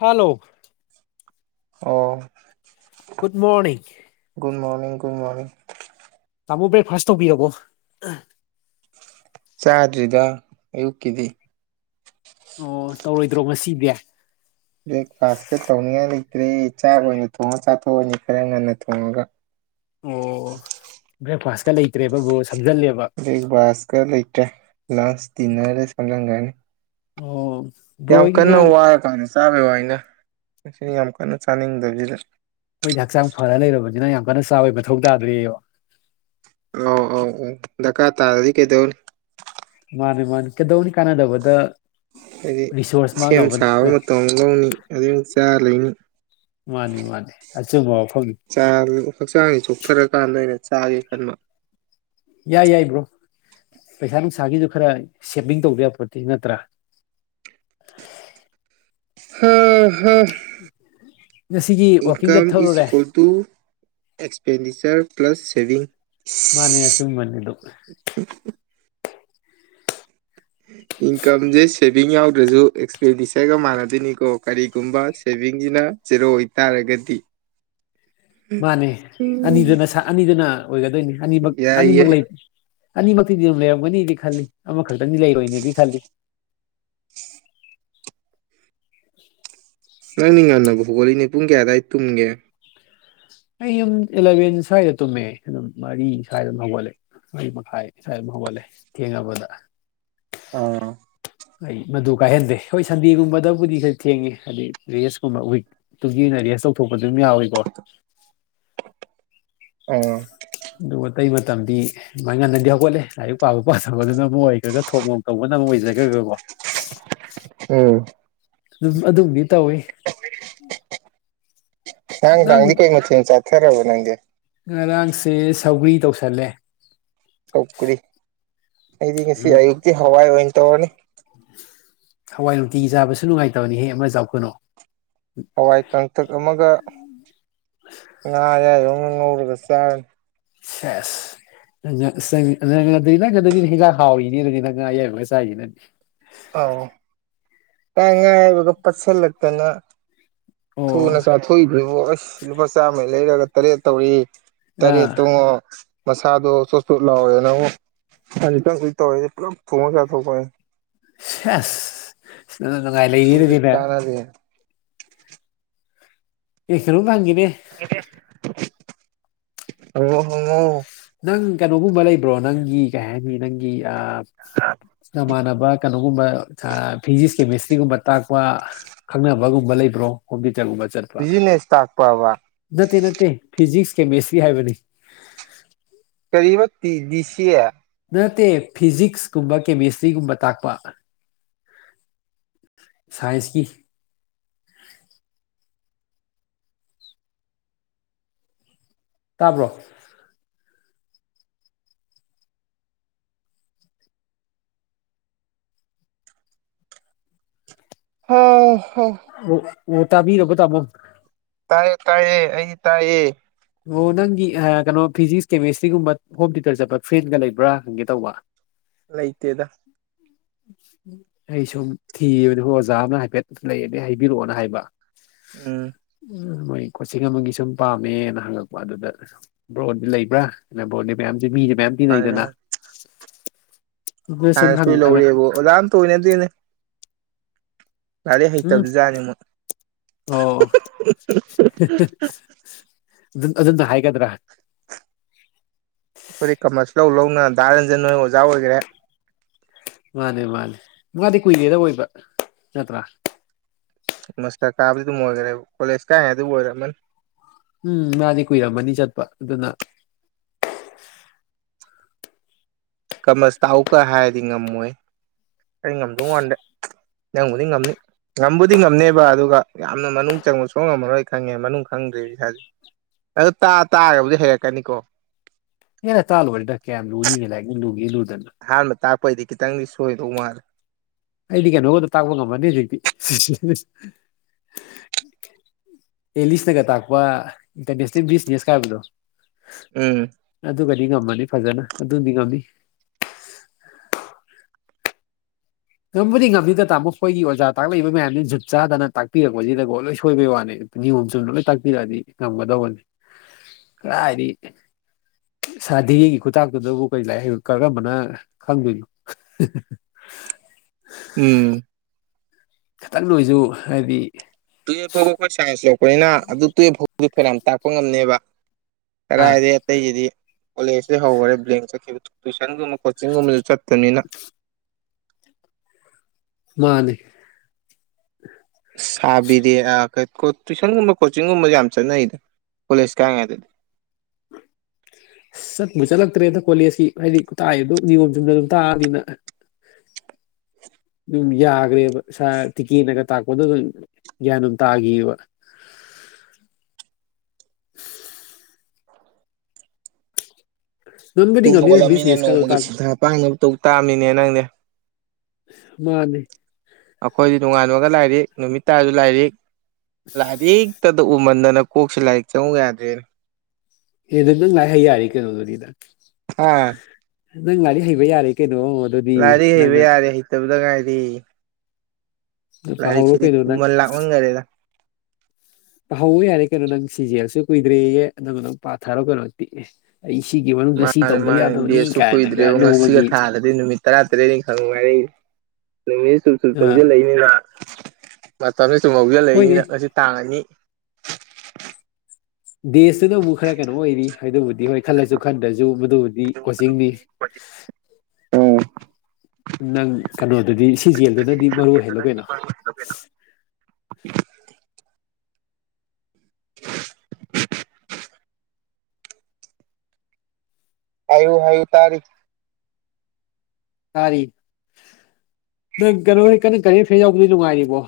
hello ꯑꯣ good morning ꯀꯨꯝꯃꯥꯡ ꯇꯥꯃꯣ ꯕ꯭ꯔꯦꯛꯐꯥꯁ ꯇꯧꯕꯤꯔꯔꯕꯣ ꯆꯗ꯭ꯔꯤꯗ ꯏꯨ ꯀꯗꯤ ꯑꯣ ꯇꯧꯔꯣꯏꯗ꯭ꯔꯣ ꯉꯁꯤꯗꯤ ꯕ꯭ꯔꯦꯛꯐꯥꯁꯀ ꯇꯧꯅꯤꯡꯉꯥꯏ ꯂꯩꯇ꯭ꯔꯦ ꯆꯥꯛ ꯑꯣꯏꯅ ꯊꯣꯡꯉ ꯆꯥꯊꯣꯛꯑꯅꯤ ꯈꯔ ꯉꯟꯅ ꯊꯣꯡꯉꯒ ꯑꯣ ꯕ꯭ꯔꯦꯛꯐꯥꯁꯀ ꯂꯩꯇ꯭ꯔꯦꯕ ꯒ꯭ꯔꯣꯁ ꯂꯩ ꯁꯀꯔ ꯂꯩ ꯂꯟꯁ ꯟꯅꯔ ꯁꯂꯒꯥꯏꯅꯤ ꯑꯣ ꯕ꯭ꯔꯣ ꯌꯥꯝ ꯍꯣꯏꯒꯤ ꯀꯟꯅ ꯉꯔꯥꯡ ꯋꯥꯔꯀꯥꯟꯗ ꯆꯥꯕꯩ ꯋꯥ ꯑꯩꯅ ꯃꯁꯤ ꯌꯥꯝ ꯀꯟꯅ ꯆꯥꯅꯤꯡꯗꯕꯁꯤꯗ ꯑꯩꯈꯣꯏꯗꯤ ꯍꯛꯆꯥꯡ ꯐꯔ ꯂꯩꯔꯕꯅꯤꯅ ꯌꯥꯝ ꯀꯟꯅ ꯆꯥꯎꯥꯋꯦ ꯃꯊꯧ ꯇꯥꯗ꯭ꯔꯤꯑꯕ ꯑ ꯑꯧ ꯑ ꯗꯀꯥ ꯇꯥꯔꯗꯤ ꯀꯩꯗꯧ ꯃꯥꯅꯦ ꯃꯥꯅꯤ ꯀꯩꯗꯧꯅꯤ ꯀꯥꯟꯅꯗꯕꯗ ꯍꯥꯏꯗꯤ ꯔꯤꯁꯣꯔꯁ ꯁꯦꯝ ꯃꯥꯡꯅꯕꯅꯤ ꯁꯥꯕ ꯃꯇ ꯂꯧꯅꯤ ꯑꯗꯨ ꯑꯃꯨꯛ ꯆꯥ ꯂꯩꯅꯤ ꯃꯥꯅꯦ ꯃꯥꯅꯦ ꯑꯆꯨꯝꯕꯥꯎ ꯆ ꯍꯛꯆꯥꯡꯁꯦ ꯆꯣꯛꯊꯔꯀꯥꯟꯗ ꯑꯩꯅ ꯆꯥꯒꯦ ꯈꯟꯕ ꯌꯥꯏ ꯌꯥꯏꯕ꯭ꯔꯣ ꯄꯩꯁꯥ ꯅꯨꯡꯁꯥꯒꯤꯗꯨ ꯈꯔ ꯁꯦꯚꯤꯡ ꯇꯧꯕ ꯌꯥꯕ ꯄꯣꯠꯇꯤ ꯅꯠꯇ꯭ꯔꯥ [inaudible] ꯍꯥꯥ ꯍꯥꯥ ꯉꯁꯤꯒꯤ ꯋꯥꯛꯀꯤꯡ ꯏꯟꯀꯝ ꯏꯁ ꯆꯠꯊꯔꯨꯔꯦ equal to expenditure plus saving ꯃꯥꯅꯦ ꯁꯨꯝꯃꯅꯤꯗꯨ [inaudible] ꯏꯟꯀꯝꯁꯦ ꯁꯦꯚꯤꯡ ꯌꯥꯎꯗ꯭ꯔꯁꯨ ꯑꯦꯛꯁꯄꯦꯟꯗꯤꯆꯔꯒ ꯃꯥꯟꯅꯗꯣꯏꯅꯤꯀꯣ ꯀꯔꯤꯒꯨꯝꯕ ꯁꯦꯚꯤꯡꯁꯤꯅ ꯆꯦꯔꯣꯑꯣ ꯑꯣꯏꯇꯥꯔꯒꯗꯤ [inaudible] ꯃꯥꯅꯦ ꯎꯝ ꯑꯅꯤꯗꯨꯅ ꯑꯅꯤꯗꯨꯅ ꯑꯣꯏꯒꯗꯣꯏꯅꯤ ꯑꯅꯤꯃꯛ ꯌꯥꯏꯌꯦ ꯑꯅꯤꯃꯛ ꯂꯩꯕ ꯑꯅꯤꯃꯛꯇꯤꯗꯤ ꯑꯗꯨꯝ ꯂꯩꯔꯝꯒꯅꯤꯗꯤ ꯈꯜꯂꯤ ꯑꯃꯈꯛꯇꯅꯤ ꯂꯩꯔꯣꯏꯅꯤꯗꯤ ꯈꯜꯂꯤ [inaudible] ꯅꯪꯅꯤ ꯉꯟꯅꯕ ꯍꯧꯒꯠꯂꯤꯏꯅꯦ ꯄꯨꯡ ꯀꯌꯥ ꯑꯋꯥꯏꯗ ꯇꯨꯝꯒꯦ ꯑꯩ ꯑꯗꯨꯝ ꯑꯦꯂꯚꯦꯟ ꯁ꯭ꯋꯥꯏꯗ ꯇꯨꯝꯃꯦ ꯑꯗꯨꯝ ꯃꯔꯤ ꯁ꯭ꯋꯥꯏꯗ ꯍꯧꯒꯠꯂꯦ ꯋꯥꯔꯤ ꯃꯈꯥꯏ ꯁꯥꯏꯒꯠꯂꯦ ꯊꯦꯡꯉꯅꯕꯗ ꯑꯥ ꯑꯩ ꯃꯗꯨ ꯀꯥꯏꯍꯟꯗꯦ ꯍꯣꯏ ꯁꯟꯗꯦꯒꯨꯝꯕꯗꯕꯨꯗꯤ ꯈꯔ ꯊꯦꯡꯉꯦ ꯍꯥꯏꯗꯗꯤ ꯔꯦꯁꯀꯨꯝꯕ ꯋꯤꯛꯇꯨ ꯁ ꯇꯧꯊꯣꯛꯄ ꯑꯗꯨꯝ ꯌꯥꯎꯋꯏꯀꯣ ꯑꯣꯝ ꯑꯗꯨꯒ ꯑꯇꯩ ꯃꯇꯝꯗꯤ ꯃꯥꯏ ꯉꯟꯅꯗꯤ ꯍꯧꯒꯠꯂꯦ ꯂꯥꯏꯔꯤꯛ ꯄꯥꯕ ꯄꯥꯖꯕꯗꯨꯅ ꯑꯃ ꯑꯣꯏꯈ꯭ꯔꯒ ꯊꯣꯡ ꯇꯧꯕꯅ ꯑꯃ ꯑꯣꯏꯖꯒ꯭ꯔ ꯈ ꯑꯣꯏꯣ ꯎꯝ ꯑꯗꯨꯝ ꯑꯗꯨꯕꯨꯗꯤ ꯇꯧꯋꯤ ꯅꯪ ꯅꯪꯂꯤ ꯀꯩ ꯃꯤꯟ ꯆꯠ ꯊꯔꯔꯕꯕ ꯅꯪꯦ ꯉꯔꯥꯡꯁꯦ ꯁꯧꯒ꯭ꯔꯤ ꯇꯧꯁꯜꯂꯦ ꯁꯧꯀꯔꯤ ꯑꯩꯗꯤ ꯉꯁꯤ ꯎꯝ ꯑꯌꯨꯛꯇꯤ ꯍꯋꯥꯏ ꯑꯣꯏꯅ ꯇꯧꯔꯅꯤ ꯍꯋꯥꯏ ꯅꯨꯡꯇꯤ ꯆꯥꯕꯁꯨ ꯅꯨꯡꯉꯥꯏꯇꯕꯅꯤ ꯍꯦꯛ ꯑꯃ ꯆꯥꯎꯈꯠꯅꯣ ꯍꯋꯥꯏ ꯀꯥꯡꯊꯛ ꯑꯃꯒ ꯉ ꯌꯥ ꯌꯅ ꯅ ꯉꯁꯔ ꯁꯦꯁ ꯅꯪꯗꯤ ꯅꯪꯗꯗꯤ ꯍꯤꯗꯥꯛ ꯍꯥꯎꯏꯅꯤ ꯑꯗꯨꯗꯤ ꯅꯪ ꯑꯌꯥꯏꯒ ꯆꯥꯏꯈꯤꯅꯅꯤ ꯑꯥꯎ ꯇꯥꯏ ꯉꯥꯏ ꯒ ꯄꯆꯜ ꯂꯇꯅ ꯑꯣ ꯊꯨꯅ ꯆꯥꯊꯣꯛꯏꯗꯨꯕꯨ ꯑꯩꯁ ꯂꯨꯄꯥ ꯆꯥꯝꯃꯩ ꯂꯩꯔꯒ ꯇꯔꯦꯠ ꯇꯧꯔꯤ ꯇꯔꯦꯠ ꯑꯥ ꯇꯨꯡꯉꯣ ꯃꯁꯥꯗꯣ ꯆꯣꯠ ꯆꯣꯠ ꯂꯥꯎꯋꯦꯅ ꯑꯃꯨꯛ ꯍꯥꯏꯖꯤꯇꯪꯁꯨꯛ ꯇꯧꯋꯦ ꯄꯨꯂꯞ ꯊꯣꯡꯑꯣ ꯆꯥꯊꯣꯛꯄꯅꯤ ꯁꯉꯥꯏ ꯂꯩ ꯁꯤꯗꯤ ꯏꯂ ꯀꯥꯟꯅꯗꯦ ꯐꯁꯔꯕꯨ ꯊꯪꯤ ꯑꯣ ꯍ ꯅꯪ ꯀꯩꯅꯣꯒꯨꯝꯕ ꯂꯩꯕ꯭ꯔꯣ ꯅꯪꯒꯤ ꯀꯩ ꯍꯥꯏꯅꯤ ꯅꯪꯒꯤ ꯅꯃꯥꯟꯅꯕ ꯀꯩꯅꯣꯒꯨꯝꯕ ꯐꯤꯖꯤꯛꯁ ꯀꯦꯃꯤꯁꯇ꯭ꯔꯤꯒꯨꯝꯕ ꯇꯥꯛꯄ ꯈꯪꯅꯕꯒꯨꯝꯕ ꯂꯩ ꯭ꯔꯣ ꯈꯣꯗꯤ ꯆꯪꯒꯨꯝꯕ ꯆꯠꯄ ꯕꯤꯖꯤꯅꯦꯁ ꯇꯥꯛꯄꯕ ꯅꯠꯇꯦ ꯅꯠꯇꯦ ꯐꯤꯖꯤꯛꯁ ꯀꯦꯃꯦꯁꯇ꯭ꯔꯤ ꯍꯥꯏꯕꯅꯤ ꯀꯔꯤꯕ ꯇꯤꯁꯤꯦ ꯅꯠꯇꯦ ꯐꯤꯖꯤꯛꯁꯀꯨꯝꯕ ꯀꯦꯃꯤꯁꯇ꯭ꯔꯤꯒꯨꯝꯕ ꯇꯥꯛꯄ ꯁꯥꯏꯁꯀꯤ ꯇꯥꯕ꯭ꯔꯣ ꯍꯥ ꯑꯣ ꯑꯣ ꯇꯥꯕꯤꯔ ꯇꯃꯣ ꯇꯥꯏꯌꯦ ꯇꯥꯏꯌꯦ ꯑꯩ ꯇꯥꯏꯌꯦ ꯑꯣ ꯅꯪꯒꯤ ꯀꯩꯅꯣ ꯐꯤꯖꯤꯛꯁ ꯀꯦꯃꯦꯁꯇ꯭ꯔꯤꯒꯨꯝꯕ ꯍꯣꯝ ꯇꯌꯨꯇꯔ ꯆꯠꯄ ꯐ꯭ꯔꯦꯟꯒ ꯂꯩꯕ꯭ꯔꯥ ꯈꯪꯒꯦ ꯇꯧꯕ ꯂꯩꯇꯦꯗ ꯑꯩ ꯁꯨꯝ ꯊꯤꯕꯅꯤ ꯍꯣꯏ ꯑꯣꯖꯥ ꯑꯃꯅ ꯍꯥꯏꯐꯦꯠ ꯂꯩꯅꯦ ꯍꯥꯏꯕꯤꯔꯛꯑꯣꯅ ꯍꯥꯏꯕ ꯎꯝ ꯃꯣꯏ ꯀꯣꯆꯤꯡ ꯑꯃꯒꯤ ꯁꯨꯝ ꯄꯥꯝꯃꯦꯅ ꯍꯪꯉꯛꯄ ꯑꯗꯨꯗ ꯕ꯭ꯔꯣꯔꯗꯗꯤ ꯂꯩꯕ꯭ꯔꯥ ꯑꯅ ꯕ꯭ꯔꯣꯔꯗꯗꯤ ꯃꯌꯥꯝ ꯑ ꯃꯤꯁꯦ ꯃꯌꯥꯝ ꯃꯥꯅꯦ ꯇꯤꯟꯅꯩꯗꯅ ꯑꯗꯨ ꯁꯨꯝ ꯍꯪ ꯁꯥꯏꯁꯄꯤ ꯍꯪꯉꯛ ꯂꯧꯔꯤꯕ ꯑꯗꯨꯝ ꯊꯧꯅꯦ ꯑꯗꯨꯅꯦ ꯂꯥꯏꯔꯤꯛ ꯎꯝ ꯍꯩꯇꯕꯖꯥꯠꯅꯦ ꯃꯣꯏ ꯑꯣ ꯑꯗꯨꯝ ꯑꯗꯨꯝꯅ ꯍꯥꯏꯒꯗꯔ ꯑꯩꯈꯣꯏꯗꯤ ꯀꯥꯃꯔꯁ ꯂꯧ ꯂꯧꯅ ꯗꯥ ꯔꯟꯖꯟ ꯍꯣꯏ ꯑꯣꯖꯥ ꯑꯣꯏꯒꯥꯔꯦ ꯃꯥꯅꯦ ꯃꯥꯅꯦ ꯃꯥꯗꯤ ꯀꯨꯏꯔꯦꯗ ꯑꯣꯏꯕ ꯅꯠꯇ꯭ꯔꯥ ꯃꯥꯁꯇꯔ ꯀꯥꯕꯗꯩ ꯑꯗꯨꯝ ꯑꯣꯏꯒꯔꯦꯕ ꯀꯣꯂꯦꯖ ꯀꯥꯏꯀꯥꯟꯗꯒꯤꯕꯨ ꯑꯣꯏꯔꯝꯃꯥꯅꯤ ꯎꯝ ꯃꯥꯗꯤ ꯀꯨꯏꯔꯝꯃꯅꯤ ꯆꯠꯄ ꯑꯗꯨꯅ ꯀꯥꯃꯁ ꯇꯥꯛꯎꯒ ꯍꯥꯏꯔꯗꯤ ꯉꯝꯃꯣꯏꯍꯦ ꯑꯩ ꯉꯝꯗꯧ ꯃꯥꯟꯗꯦ ꯅꯪꯕꯨꯗꯤ ꯉꯝꯅꯤ ꯉꯝꯕꯨꯗꯤ ꯉꯝꯅꯤꯕ ꯑꯗꯨꯒ ꯌꯥꯝꯅ ꯃꯅꯨꯡ ꯆꯪꯕ ꯁꯨꯡꯉꯝ ꯉꯝꯃꯥꯔꯣꯏ ꯈꯪꯉꯦ ꯃꯅꯨꯡ ꯈꯪ ꯈꯪꯗꯦꯕ ꯏꯁꯥꯖꯦ ꯑꯗꯨ ꯇꯥꯛꯑ-ꯇꯥꯛꯑꯕꯨꯗꯤ ꯍꯩꯔꯛꯀꯅꯤꯀꯣ ꯍꯦꯔꯥ ꯇꯥꯂꯛꯑ ꯂꯣꯏꯔꯦꯗ ꯀꯌꯥꯝ ꯂꯨꯅꯤꯒꯦ ꯂꯥꯏꯔꯤꯛꯅ ꯂꯨꯒꯦ ꯂꯨꯔꯥꯗꯅ ꯑꯍꯥꯟꯕ ꯇꯥꯛꯄꯩꯗꯤ ꯈꯤꯇꯪꯗꯤ ꯁꯣꯏꯗꯧ ꯃꯥꯜꯂꯦ ꯑꯩꯗꯤ ꯀꯩꯅꯣꯒꯗꯣ ꯇꯥꯛꯄ ꯉꯝꯃꯅꯤ ꯍꯧꯖꯤꯛꯇꯤ ꯑꯦꯂꯤꯁꯅꯒ ꯇꯥꯛꯄ ꯏꯟꯇ꯭ꯔꯅꯦꯁꯅꯦꯜ ꯕꯤꯖꯤꯅꯦꯁ ꯀꯥ ꯍꯥꯏꯕꯗꯣ ꯎꯝ ꯗꯤ ꯉꯝꯃꯅꯤ ꯐꯖꯅ ꯑꯗꯨꯃꯗꯤ ꯉꯝꯃꯅꯤ ꯉꯝꯕꯨꯗꯤ ꯉꯝꯅꯤꯗ ꯇꯥꯃꯣ ꯑꯩꯈꯣꯏꯒꯤ ꯑꯣꯖꯥ ꯇꯥꯛꯂꯛꯏꯕ ꯃꯌꯥꯝꯁꯤꯅ ꯖꯨꯠ ꯆꯥꯗꯅ ꯇꯥꯛꯄꯤꯔꯛꯄꯁꯤꯗꯀꯣ ꯂꯣꯏ ꯁꯣꯏꯕꯩ ꯋꯥꯅꯦ ꯅꯤꯌꯣꯝ ꯆꯨꯝꯅ ꯂꯣꯏ ꯇꯥꯛꯄꯤꯔꯛꯑꯗꯤ ꯉꯝꯒꯗꯧꯕꯅꯦ ꯀꯗꯥꯏꯗꯒꯤ ꯁꯥꯔ ꯙꯤꯔꯦꯟꯒꯤ ꯈꯨꯇꯥꯛꯇꯨꯗꯕꯨ ꯀꯔꯤ ꯂꯥꯏꯔꯤꯛ ꯍꯩꯕ ꯀꯔꯝꯕꯅ ꯈꯪꯗꯣꯏꯅꯣ ꯎꯝ ꯈꯤꯇꯪ ꯗ ꯑꯣꯏꯁꯨ ꯍꯥꯏꯗꯤ ꯇꯨꯌꯦꯐ ꯐꯥꯎꯕ ꯑꯩꯈꯣꯏ ꯁꯥꯏꯟꯁ ꯂꯧꯔꯛꯄꯅꯤꯅ ꯑꯗꯨ ꯇꯨꯌꯦꯐ ꯐꯥꯎꯕꯗꯤ ꯐꯅꯥꯌꯥꯝ ꯇꯥꯛꯄ ꯉꯝꯅꯤꯕ ꯑꯥ ꯀꯔꯥꯏꯗꯩ ꯑꯇꯩꯁꯤꯗꯤ ꯀꯣꯂꯦꯖꯇꯩ ꯍꯧꯒꯔꯦ ꯕ꯭ꯂꯦꯡ ꯆꯠꯈꯤꯕ ꯇꯨꯏꯁꯟꯒꯨꯝꯕ ꯀꯣꯆꯤꯡꯒꯨꯝꯕꯁꯨ ꯆꯠꯇꯃꯤꯅ ꯃꯥꯅꯦ ꯁꯥꯔ ꯕꯤꯔꯦꯟ ꯑ ꯇꯨꯏꯁꯟꯒꯨꯝꯕ ꯀꯣꯆꯤꯡꯒꯨꯝꯕ ꯌꯥꯝ ꯆꯠꯅꯩꯗ ꯀꯣꯂꯦꯖ ꯀꯥꯔꯤꯉꯩꯗꯗꯤ ꯑꯁ ꯆꯠꯄꯨ ꯆꯠꯂꯛꯇ꯭ꯔꯦꯗ ꯀꯣꯂꯦꯖꯀꯤ ꯍꯥꯏꯗꯤ ꯇꯥꯛꯏꯗꯣ ꯅꯤꯌꯣꯝ ꯆꯨꯝꯅ ꯑꯗꯨꯝ ꯇꯥꯛꯑꯃꯤꯅ ꯑꯗꯨꯝ ꯌꯥꯒ꯭ꯔꯦꯕ ꯁꯥꯔ ꯇꯤꯀꯦꯟꯅꯒ ꯇꯥꯛꯄꯗꯣ ꯑꯗꯨꯝ ꯒ꯭ꯌꯥꯟ ꯑꯗꯨꯝ ꯇꯥꯈꯤꯕ [unintelligible] ꯉꯝꯕꯨꯗꯤ ꯇꯨꯝꯕ ꯉꯝꯅꯤꯗ ꯍꯧꯒꯠꯂꯥꯃꯤꯅ ꯕꯤꯖꯤꯅꯦꯁꯀꯗꯣ ꯅꯣꯡꯃꯒꯤ ꯇꯥꯛ ꯁꯤꯟꯊꯥ ꯄꯥꯡꯅꯕ ꯇꯧ ꯇꯥꯃꯤꯅꯦ ꯅꯪꯗꯤ ꯃꯥꯅꯦ ꯅꯣꯛꯉꯥꯜꯂꯒ ꯂꯥꯏꯔꯤꯛ ꯅꯨꯃꯤꯠ ꯇꯥꯔꯁꯨ ꯂꯥꯏꯔꯤꯛ ꯂꯥꯏꯔꯤꯛ ꯇꯗ ꯎꯃꯟꯗꯅ ꯀꯣꯛꯁꯦ ꯂꯥꯏꯔꯤꯛ ꯆꯪꯉꯨ ꯌꯥꯗ꯭ꯔꯦꯅꯦ ꯑꯦꯗ ꯅꯪ ꯂꯥꯏꯔꯤꯛ ꯍꯩ ꯌꯥꯔꯦ ꯀꯩꯅꯣꯗꯨꯗꯤ ꯍꯥ ꯅꯪ ꯂꯥꯏꯔꯤꯛ ꯍꯩꯕ ꯌꯥꯔꯦ ꯀꯩꯅꯣ ꯑꯗꯨꯗꯤ ꯂꯥꯏꯔꯤꯛ ꯍꯩꯕ ꯅꯪꯅ ꯌꯥꯔꯦ ꯍꯩꯇꯕꯗ ꯉꯥꯏꯔꯦ ꯄꯥꯍꯧꯔꯣ ꯂꯥꯏꯔꯤꯛꯁꯤꯗꯤ ꯀꯩꯅꯣ ꯅꯪ ꯄꯨꯃꯜ ꯂꯥꯛꯃꯜꯒꯥꯔꯦꯗ ꯄꯥꯍꯧꯕ ꯌꯥꯔꯦ ꯀꯩꯅꯣ ꯅꯪ ꯁꯤ ꯖꯤ ꯑꯦꯜꯁꯨ ꯀꯨꯏꯗ꯭ꯔꯦꯌꯦ ꯅꯪ ꯑꯗꯨꯝ ꯄꯥꯊꯔꯣ ꯀꯩꯅꯣ ꯑꯗꯨꯗꯤ ꯑꯩ ꯁꯤꯒꯤ ꯃꯅꯨꯡꯗ ꯁꯤ ꯃꯥꯅꯦ ꯇꯧꯗ ꯃꯥꯅꯦ ꯌꯥꯗꯕꯅꯤ ꯗꯦꯁꯁꯨ ꯀꯥꯏꯅꯒ ꯀꯨꯏꯗ꯭ꯔꯦꯕ ꯉꯁꯤꯒ ꯅꯣꯡꯃꯒꯤ [inaudible] [unintelligible] ꯊꯥꯗꯗꯤ ꯅꯨꯃꯤꯠ ꯇꯔꯥ ꯇꯔꯦꯠꯅꯤ ꯈꯪ ꯉꯥꯏꯔꯛꯏ ꯅꯨꯃꯤꯠ ꯁꯨꯝ ꯁꯨꯝ ꯑ ꯆꯪꯖꯤꯜꯂꯛꯏꯃꯤꯅ ꯃꯇꯝꯁꯤ ꯁꯨꯝ ꯍꯣꯏꯅꯦ ꯍꯧꯖꯜꯂꯛꯏꯃꯤꯅ ꯉꯁꯤ ꯇꯥꯡ ꯑꯅꯤ ꯗꯦꯁꯇꯨꯅꯕꯨ ꯈꯔ ꯀꯩꯅꯣ ꯑꯣꯏꯔꯤ ꯍꯥꯏꯕꯕꯨꯗꯤ ꯗꯤ ꯍꯣꯏ ꯈꯜꯂꯁꯨ ꯈꯟꯗ꯭ꯔꯁꯨ ꯃꯗꯨꯕꯨꯗꯤ ꯀꯣꯆꯤꯡꯅꯤ ꯎꯝ ꯅꯪ ꯀꯩꯅꯣꯗꯨꯗꯤ ꯁꯤꯖꯤꯑꯦꯜꯗꯨꯅꯗꯤ ꯃꯔꯨ ꯑꯣꯏ ꯍꯜꯂꯣ ꯀꯩꯅꯣ [unintelligible] [unintelligible] ꯍꯥꯏꯌꯨ ꯍꯥꯏꯌꯨ ꯇꯥꯔꯤ ꯇꯥꯔꯤ ꯅꯪ ꯀꯩꯅꯣ ꯀꯟꯅ ꯀꯥꯔꯦꯟ ꯑꯦꯐꯤꯌꯥꯔ ꯌꯥꯎꯕꯗꯣ ꯅꯨꯡꯉꯥꯏꯔꯤꯕꯣ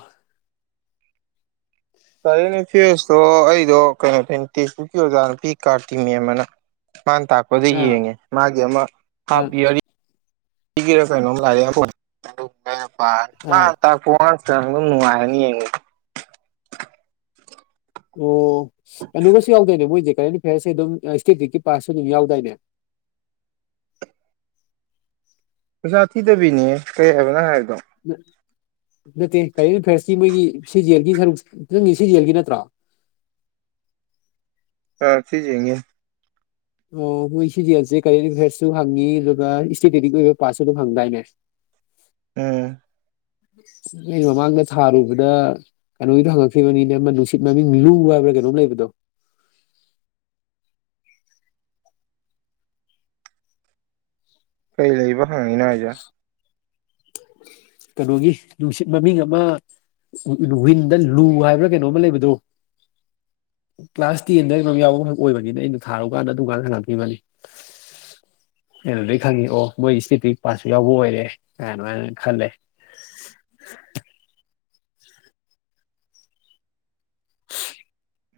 ꯀꯥꯔꯦꯟ ꯑꯦꯐꯤꯌ꯭ꯔꯁꯇꯣ ꯑꯩꯗꯣ ꯀꯩꯅꯣꯗꯩꯅꯦ ꯇꯦꯛꯁꯕꯨꯛꯀꯤ ꯑꯣꯖꯥ ꯅꯨꯄꯤ ꯀꯥꯔꯇꯤ ꯃꯦꯝ ꯑꯥꯅ ꯃꯥꯅ ꯇꯥꯛꯄꯗ ꯑꯥ ꯌꯦꯡꯉꯦ ꯃꯥꯒꯤ ꯑꯃ ꯍꯥꯞ ꯑꯥ ꯏꯌꯥꯔꯤ ꯀꯔꯣꯅꯣ ꯂꯔꯤꯣ ꯑꯥ ꯇ ꯀ ꯅꯨꯡꯉꯅꯤ ꯌꯦ ꯑꯣ ꯑꯅ ꯀ ꯁꯤꯥꯎꯗꯅꯦ ꯃꯣꯏꯦ ꯀꯔꯦꯟ ꯐꯤꯌꯥꯔꯁꯦ ꯑꯗꯨꯝ ꯏꯁꯇꯦꯇꯤꯛꯀꯤ ꯄꯥꯁꯁꯨ ꯑꯗꯨꯝ ꯌꯥꯎꯗꯥꯏꯅꯦ ꯄꯩꯁꯥ ꯊꯤꯗꯕꯤꯅꯤ ꯀꯔꯤ ꯍꯥꯏꯕꯅꯣ ꯍꯥꯏꯕꯗꯣ ꯑ [unintelligible] [inaudible] ꯅꯠꯇꯦ ꯀꯔꯤ ꯐꯔ ꯁꯤ ꯃꯣꯏꯒꯤ ꯁꯤ ꯖꯦꯜꯒꯤ ꯁꯔꯨꯛ ꯈꯤꯪ ꯁꯤ ꯖꯦꯜꯒꯤ ꯅꯠꯇ꯭ꯔꯥ [unintelligible] [inaudible] ꯑ ꯊꯤꯖꯒꯦ ꯑꯣ ꯃꯣꯏ ꯁꯤꯖꯦꯜꯁꯦ ꯀꯔꯤ ꯐꯦꯠꯁꯨ ꯍꯪꯉꯤ ꯑꯗꯨꯒ ꯏꯁꯇꯦꯇꯦꯇꯤꯛ ꯑꯣꯏꯕ ꯄꯥꯔꯠꯁꯨ ꯑꯗꯨꯝ ꯍꯪꯗꯥꯏꯅꯦ [unintelligible] [inaudible] ꯎꯝ ꯅ ꯃꯃꯥꯡꯗ ꯊꯥꯔꯨꯕꯗ ꯀꯩꯅꯣꯒꯤ ꯍꯪꯉꯛꯈꯤꯕꯅꯤꯅ ꯑꯃ ꯅꯨꯡꯁꯤꯠ ꯃꯃꯤꯡ ꯂꯨ ꯀꯩꯅꯝ ꯂꯩꯕꯗꯣ [unintelligible] [inaudible] ꯀꯩ ꯂꯩꯕ ꯍꯪꯉꯤꯅꯣ ꯑꯩꯖ ꯀꯩꯅꯣꯒꯤ ꯅꯨꯡꯁꯤꯠ ꯃꯃꯤꯡ ꯑꯃ ꯋꯤꯟꯗ ꯂꯨ ꯍꯥꯏꯕ꯭ꯔꯥ ꯀꯩꯅꯣꯝꯃ ꯂꯩꯕꯗꯨꯣ ꯀ꯭ꯂꯥꯁ ꯇꯦꯟꯗꯩꯅꯝ ꯌꯥꯎꯕꯈꯛ ꯑꯣꯏꯕꯅꯤꯅ ꯑꯩꯅꯣ ꯊꯥꯔꯨ ꯀꯥꯟꯗ ꯑꯗꯨꯝꯀꯥꯟ ꯍꯪꯉꯛꯈꯤꯕꯅꯤ ꯀꯩꯅꯗꯗꯒꯤ ꯈꯪꯉꯤ ꯑꯣ ꯃꯣꯏ ꯏꯁꯇꯤꯇꯤ ꯄꯥꯠꯁꯨ ꯌꯥꯎꯕ ꯑꯣꯏꯔꯦ ꯀ ꯑꯗꯨꯃꯥꯏꯅ ꯈꯜꯂꯦ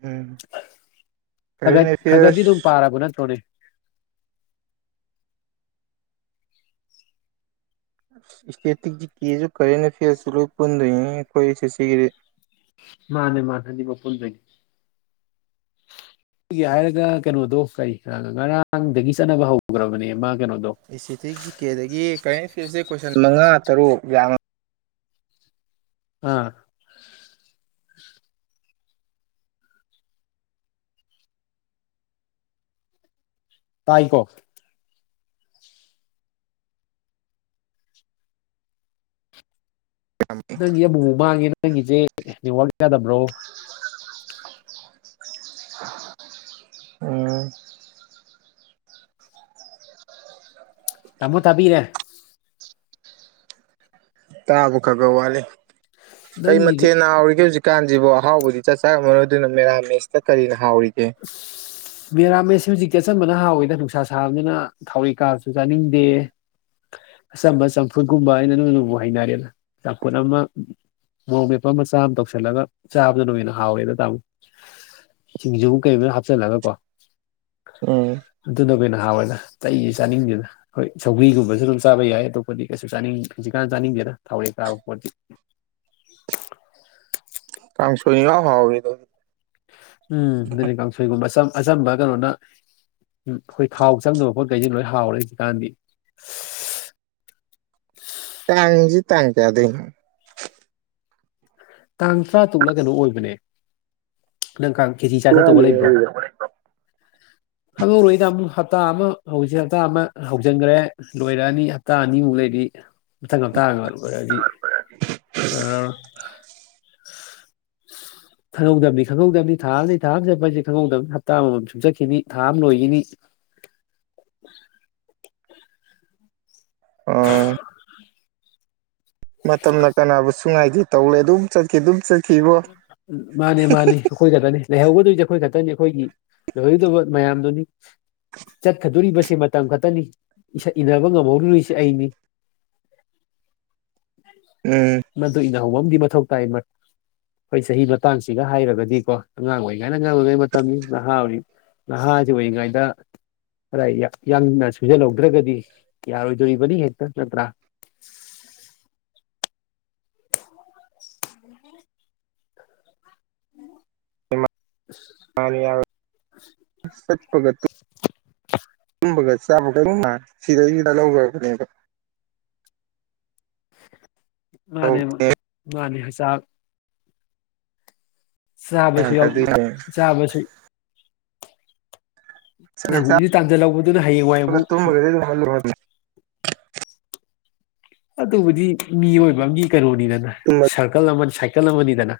ꯎꯝ ꯀꯔꯦꯟ ꯈꯠ ꯈꯒꯠꯗꯤ ꯑꯗꯨꯝ ꯑꯦꯐꯤꯌꯔꯁ ꯄꯥꯔꯕ ꯅꯠꯇ꯭ꯔꯅꯦ ꯏꯁꯇꯦꯇꯤꯛꯁꯤꯖꯤ ꯀꯁꯨ ꯀꯔꯤꯦꯅ ꯐꯤꯦꯔꯁꯤ ꯄꯨꯟꯗꯣꯏꯏ ꯑꯩꯈꯣꯏꯁ ꯁꯤꯒꯤ ꯃꯥꯅꯦ ꯃꯥꯅꯦ ꯍꯥꯏꯗꯤ ꯃꯄꯨꯟꯗꯒꯤ ꯑꯩꯒꯤ ꯍꯥꯏꯔꯒ ꯀꯩꯅꯣꯗꯣ ꯀꯔꯤ ꯉꯔꯥꯡꯗꯒꯤ ꯆꯠꯅꯕ ꯍꯧꯈ꯭ꯔꯕꯅꯦ ꯃꯥ ꯀꯩꯅꯣꯗꯣ ꯑꯦꯁꯦꯇꯤꯛ ꯖꯤ ꯀꯦꯗꯒꯤ ꯀꯔꯦꯟ ꯑꯦꯐꯤꯌꯔꯁꯁꯦ ꯀꯣꯏꯁꯟ ꯃꯉꯥ ꯇꯔꯨꯛ ꯌꯥꯝꯉ ꯑꯥ ꯇꯥꯏꯀꯣ ꯅꯪꯒꯤ ꯑꯃꯨꯛ ꯃꯥꯡꯉꯦ ꯅꯪꯒꯤꯁꯦ ꯅꯦꯠꯋꯥꯛ ꯌꯥꯗꯕ꯭ꯔꯣ ꯎꯝ ꯇꯃꯣ ꯇꯕꯤꯔꯦ ꯇꯔꯥꯕ ꯀꯒ ꯋꯥꯦ ꯀꯩ ꯅꯪꯒꯤꯗꯤ ꯃꯊꯦꯜ ꯍꯥꯎꯔꯤꯒꯦ ꯍꯧꯖꯤꯛꯀꯥꯟꯁꯤꯕꯨꯣ ꯑꯍꯥꯎꯕꯗꯤ ꯆꯥꯛ ꯆꯥꯔꯝꯃꯅꯣꯏ ꯑꯗꯨꯅ ꯃꯦꯔꯥꯃꯦꯁꯇ ꯀꯔꯤꯅꯣ ꯃꯔ ꯑꯃ [unintelligible] [inaudible] ꯁꯤ ꯍꯧꯖꯤꯛꯇꯤ ꯑꯆꯝꯕꯅ ꯍꯥꯎꯋꯦꯗ ꯅꯨꯡꯁꯥ ꯁꯥꯕꯅꯤꯅ ꯊꯥꯎꯔꯤꯩ ꯀꯥꯁꯨ ꯆꯥꯅꯤꯡꯗꯦ ꯑꯆꯝꯕ ꯆꯝꯐꯨꯠꯀꯨꯝꯕ ꯑꯩꯅ ꯅꯨ ꯅꯕꯨ ꯍꯩꯅꯔꯦꯅ ꯆꯝꯐꯨꯠ ꯑꯃ ꯃꯣꯔꯣꯛ ꯃꯦꯞꯄ ꯃꯆꯥ ꯑꯃ ꯇꯧꯁꯤꯜꯂꯒ ꯆꯥꯕꯗ ꯅ ꯑꯣꯏꯅ ꯍꯥꯎꯋꯦꯗ ꯇꯥꯃꯣ ꯁꯤꯡꯖꯨ ꯀꯩ ꯍꯥꯞꯆꯤꯜꯂꯒ ꯀꯣ ꯎꯝ ꯑꯗꯨ ꯅ ꯀꯩꯅꯣ ꯅꯍꯥꯋꯥꯏꯗ ꯆꯩꯁ ꯆꯥꯅꯤꯡꯁꯤꯗꯅ ꯍꯣꯏ ꯁꯧ꯭ꯔꯤꯒꯨꯝꯕꯁꯨ ꯑꯗꯨꯝ ꯆꯥꯕ ꯌꯥꯏ ꯑꯇꯣꯞꯄꯗꯤ ꯀꯩꯁꯨ ꯆꯥꯅꯤꯡ ꯍꯧꯖꯤꯛꯀꯥꯟꯅ ꯆꯥꯅꯤꯡꯗꯦ ꯩꯅ ꯊꯥꯎꯔ ꯇꯥꯕ ꯄꯣꯗꯤ ꯀꯥꯡꯁꯨꯅꯤ ꯂ ꯍꯥꯎꯗ ꯎꯝ ꯑꯗꯨꯗꯤ ꯀꯥꯡꯁꯣꯏꯒꯨꯝꯕ ꯑꯆꯝꯕ ꯀꯩꯅꯣꯅ ꯎꯝ ꯑꯩꯈꯣꯏ ꯈꯥꯎ ꯆꯪꯗꯕ ꯄꯣꯠ ꯀꯩꯁꯦ ꯂꯣꯏ ꯍꯥꯎꯔꯦ ꯍꯧꯖꯤꯛ ꯀꯥꯟꯗꯤ ꯇꯥꯡꯖ ꯇꯥꯡꯖꯗ ꯇꯥꯡ ꯇꯔꯥ ꯇꯨꯛꯂ ꯀꯩꯅꯣ ꯑꯣꯏꯕꯅꯦ ꯅꯪ ꯀꯥꯡ ꯀꯦꯖꯤ ꯆꯥꯔꯖ ꯇꯧꯕ ꯂꯩꯕ꯭ꯔꯣ ꯈꯪꯍꯧꯔꯣꯏ ꯏꯗꯃꯨꯛ ꯍꯞꯇꯥ ꯑꯃ ꯍꯧꯖꯤꯛꯦ ꯍꯞꯇꯥ ꯑꯃ ꯍꯧꯖꯤꯟꯈ꯭ꯔꯦ ꯂꯣꯏꯔꯛꯑꯅꯤ ꯍꯞꯇꯥ ꯑꯅꯤꯃꯨꯛ ꯂꯩ ꯑꯗꯇꯩꯗꯤ ꯃꯊꯪ ꯉꯞꯇꯥꯗꯤ [unintelligible] [inaudible] ꯈꯪꯍꯧꯗꯕꯅꯤ ꯈꯪꯍꯧꯗꯕꯅꯤ ꯊꯥ ꯑꯃꯅꯤ ꯊꯥ ꯑꯃ ꯆꯠꯄ ꯍꯥꯏꯁꯦ ꯈꯪꯍꯧꯗꯕꯅꯤ ꯍꯞꯇꯥ ꯑꯃꯃꯝ ꯁꯨꯡꯆꯠꯈꯤꯅꯤ ꯊꯥ ꯑꯃ ꯂꯣꯏꯈꯤꯅꯤ [unintelligible] [inaudible] ꯎ [unintelligible] ꯃꯇꯝꯅ ꯀꯅꯥꯕꯨꯁꯨ ꯉꯥꯏꯗꯦ ꯇꯧꯔꯦ ꯑꯗꯨꯝ ꯆꯠꯈꯤ ꯑꯗꯨꯝ ꯆꯠ ꯎ ꯃꯥꯅꯤ ꯃꯥꯅꯤ ꯑꯩꯈꯣꯏ ꯆꯠꯂꯅꯤ ꯂꯩꯍꯧꯒꯗꯣꯏ ꯑꯩꯈꯣꯏ ꯈꯛꯇꯅꯤ ꯑꯩꯈꯣꯏꯒꯤ ꯂꯩꯣꯏꯍꯧꯣꯏꯗꯕ ꯃꯌꯥꯝꯗꯨꯅꯤ ꯆꯠꯀꯗꯣꯔꯤꯕ ꯁꯤ ꯃꯇꯝ ꯈꯛꯇꯅꯤ ꯏꯟꯅꯕ ꯉꯝꯍꯧꯔꯨꯔꯤꯁꯦ ꯑꯩꯅꯤ ꯎꯝ ꯅꯍꯧꯕꯝꯒꯤ ꯃꯊꯧ ꯇꯥꯏ ꯍꯈꯣꯏ ꯆꯍꯤ ꯃꯇꯥꯡꯁꯤꯒ ꯍꯥꯏꯔꯒꯗꯤꯀꯣ ꯑꯉꯥꯡ ꯑꯣꯏꯔꯤꯉꯥꯏꯅ ꯉꯥꯡ ꯑꯣꯏꯔꯤꯉꯩ ꯃꯇꯝꯅꯤ ꯅꯍꯥ ꯑꯣꯏꯔꯤ ꯍꯗꯤꯕꯨ ꯏꯒꯗ ꯈꯔ ꯌꯥꯡꯅ ꯁꯨꯖꯜꯍꯧꯗ꯭ꯔꯒꯗꯤ ꯌꯥꯔꯣꯏꯗꯣꯔꯤꯕꯅꯤ ꯍꯦꯛꯇ ꯅꯠꯇ꯭ꯔꯥ [unintelligible] ꯁꯠꯄꯒꯠꯇꯨ [unintelligible] ꯆꯄ ꯀ ꯁꯤꯗꯥ ꯆꯗꯥ ꯂꯧꯕꯒ ꯃꯥꯅꯦ ꯃꯥꯅꯦ ꯃꯥꯅꯦ ꯁꯥꯥ ꯆꯥꯕꯁꯨ ꯌꯥꯎ ꯆꯥꯕꯒ ꯆꯥꯕꯁꯨ ꯅꯪ ꯍꯧꯖꯤꯛ ꯇꯥꯟꯁꯤꯜꯍꯧꯕꯗꯨꯅ ꯍꯌꯦꯡ ꯋꯥꯏꯕꯨ ꯇꯨꯝꯕꯒꯗꯤ ꯑꯗꯨꯝ ꯑꯗꯨꯕꯨꯗꯤ ꯃꯤꯑꯣꯏꯕ ꯑꯃꯒꯤ ꯀꯩꯅꯣꯅꯤꯗꯅ ꯁꯥꯔꯀꯜ ꯑꯃ ꯀꯂꯝꯣ ꯃꯅꯤꯗꯅ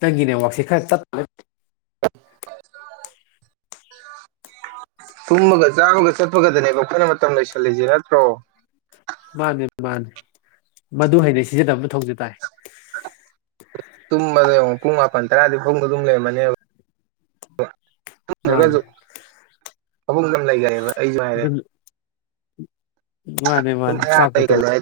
ꯅꯪꯒꯤꯅꯦꯋꯥꯛꯁꯦ ꯈꯔ ꯆ [unintelligible] ꯇꯨꯝꯃꯒ ꯆꯥꯝꯃꯒ ꯆꯠꯄꯒꯗꯅꯦꯕ ꯑꯩꯈꯣꯏꯅ ꯃꯇꯝ ꯂꯣꯏꯁꯤꯜꯂꯤꯁꯦ ꯅꯠꯇ꯭ꯔꯣ ꯃꯥꯅꯦ ꯃꯥꯅꯤ ꯃꯗꯨ ꯍꯥꯏꯩꯅꯩ ꯁꯤꯖꯤꯟꯅꯕꯊꯧꯁ ꯇꯥꯏ ꯇꯨꯝꯕꯗ ꯌꯦꯡꯉ ꯄꯨꯡ ꯃꯥꯄꯟ ꯇꯔꯥꯗꯤ ꯐꯨꯡꯕ ꯑꯗꯨꯝ ꯂꯩꯔꯝꯃꯅꯦꯕ ꯃꯥꯅꯦ ꯍꯛ ꯀꯝ ꯂꯒ ꯑꯩꯥꯏꯔꯦ ꯑꯗꯨ ꯃꯥꯅꯦ ꯃꯥꯅꯦ ꯑꯌꯥꯝꯕ ꯁꯥꯀꯨ ꯇ ꯂꯩꯒꯜꯂꯦ ꯍꯥꯏ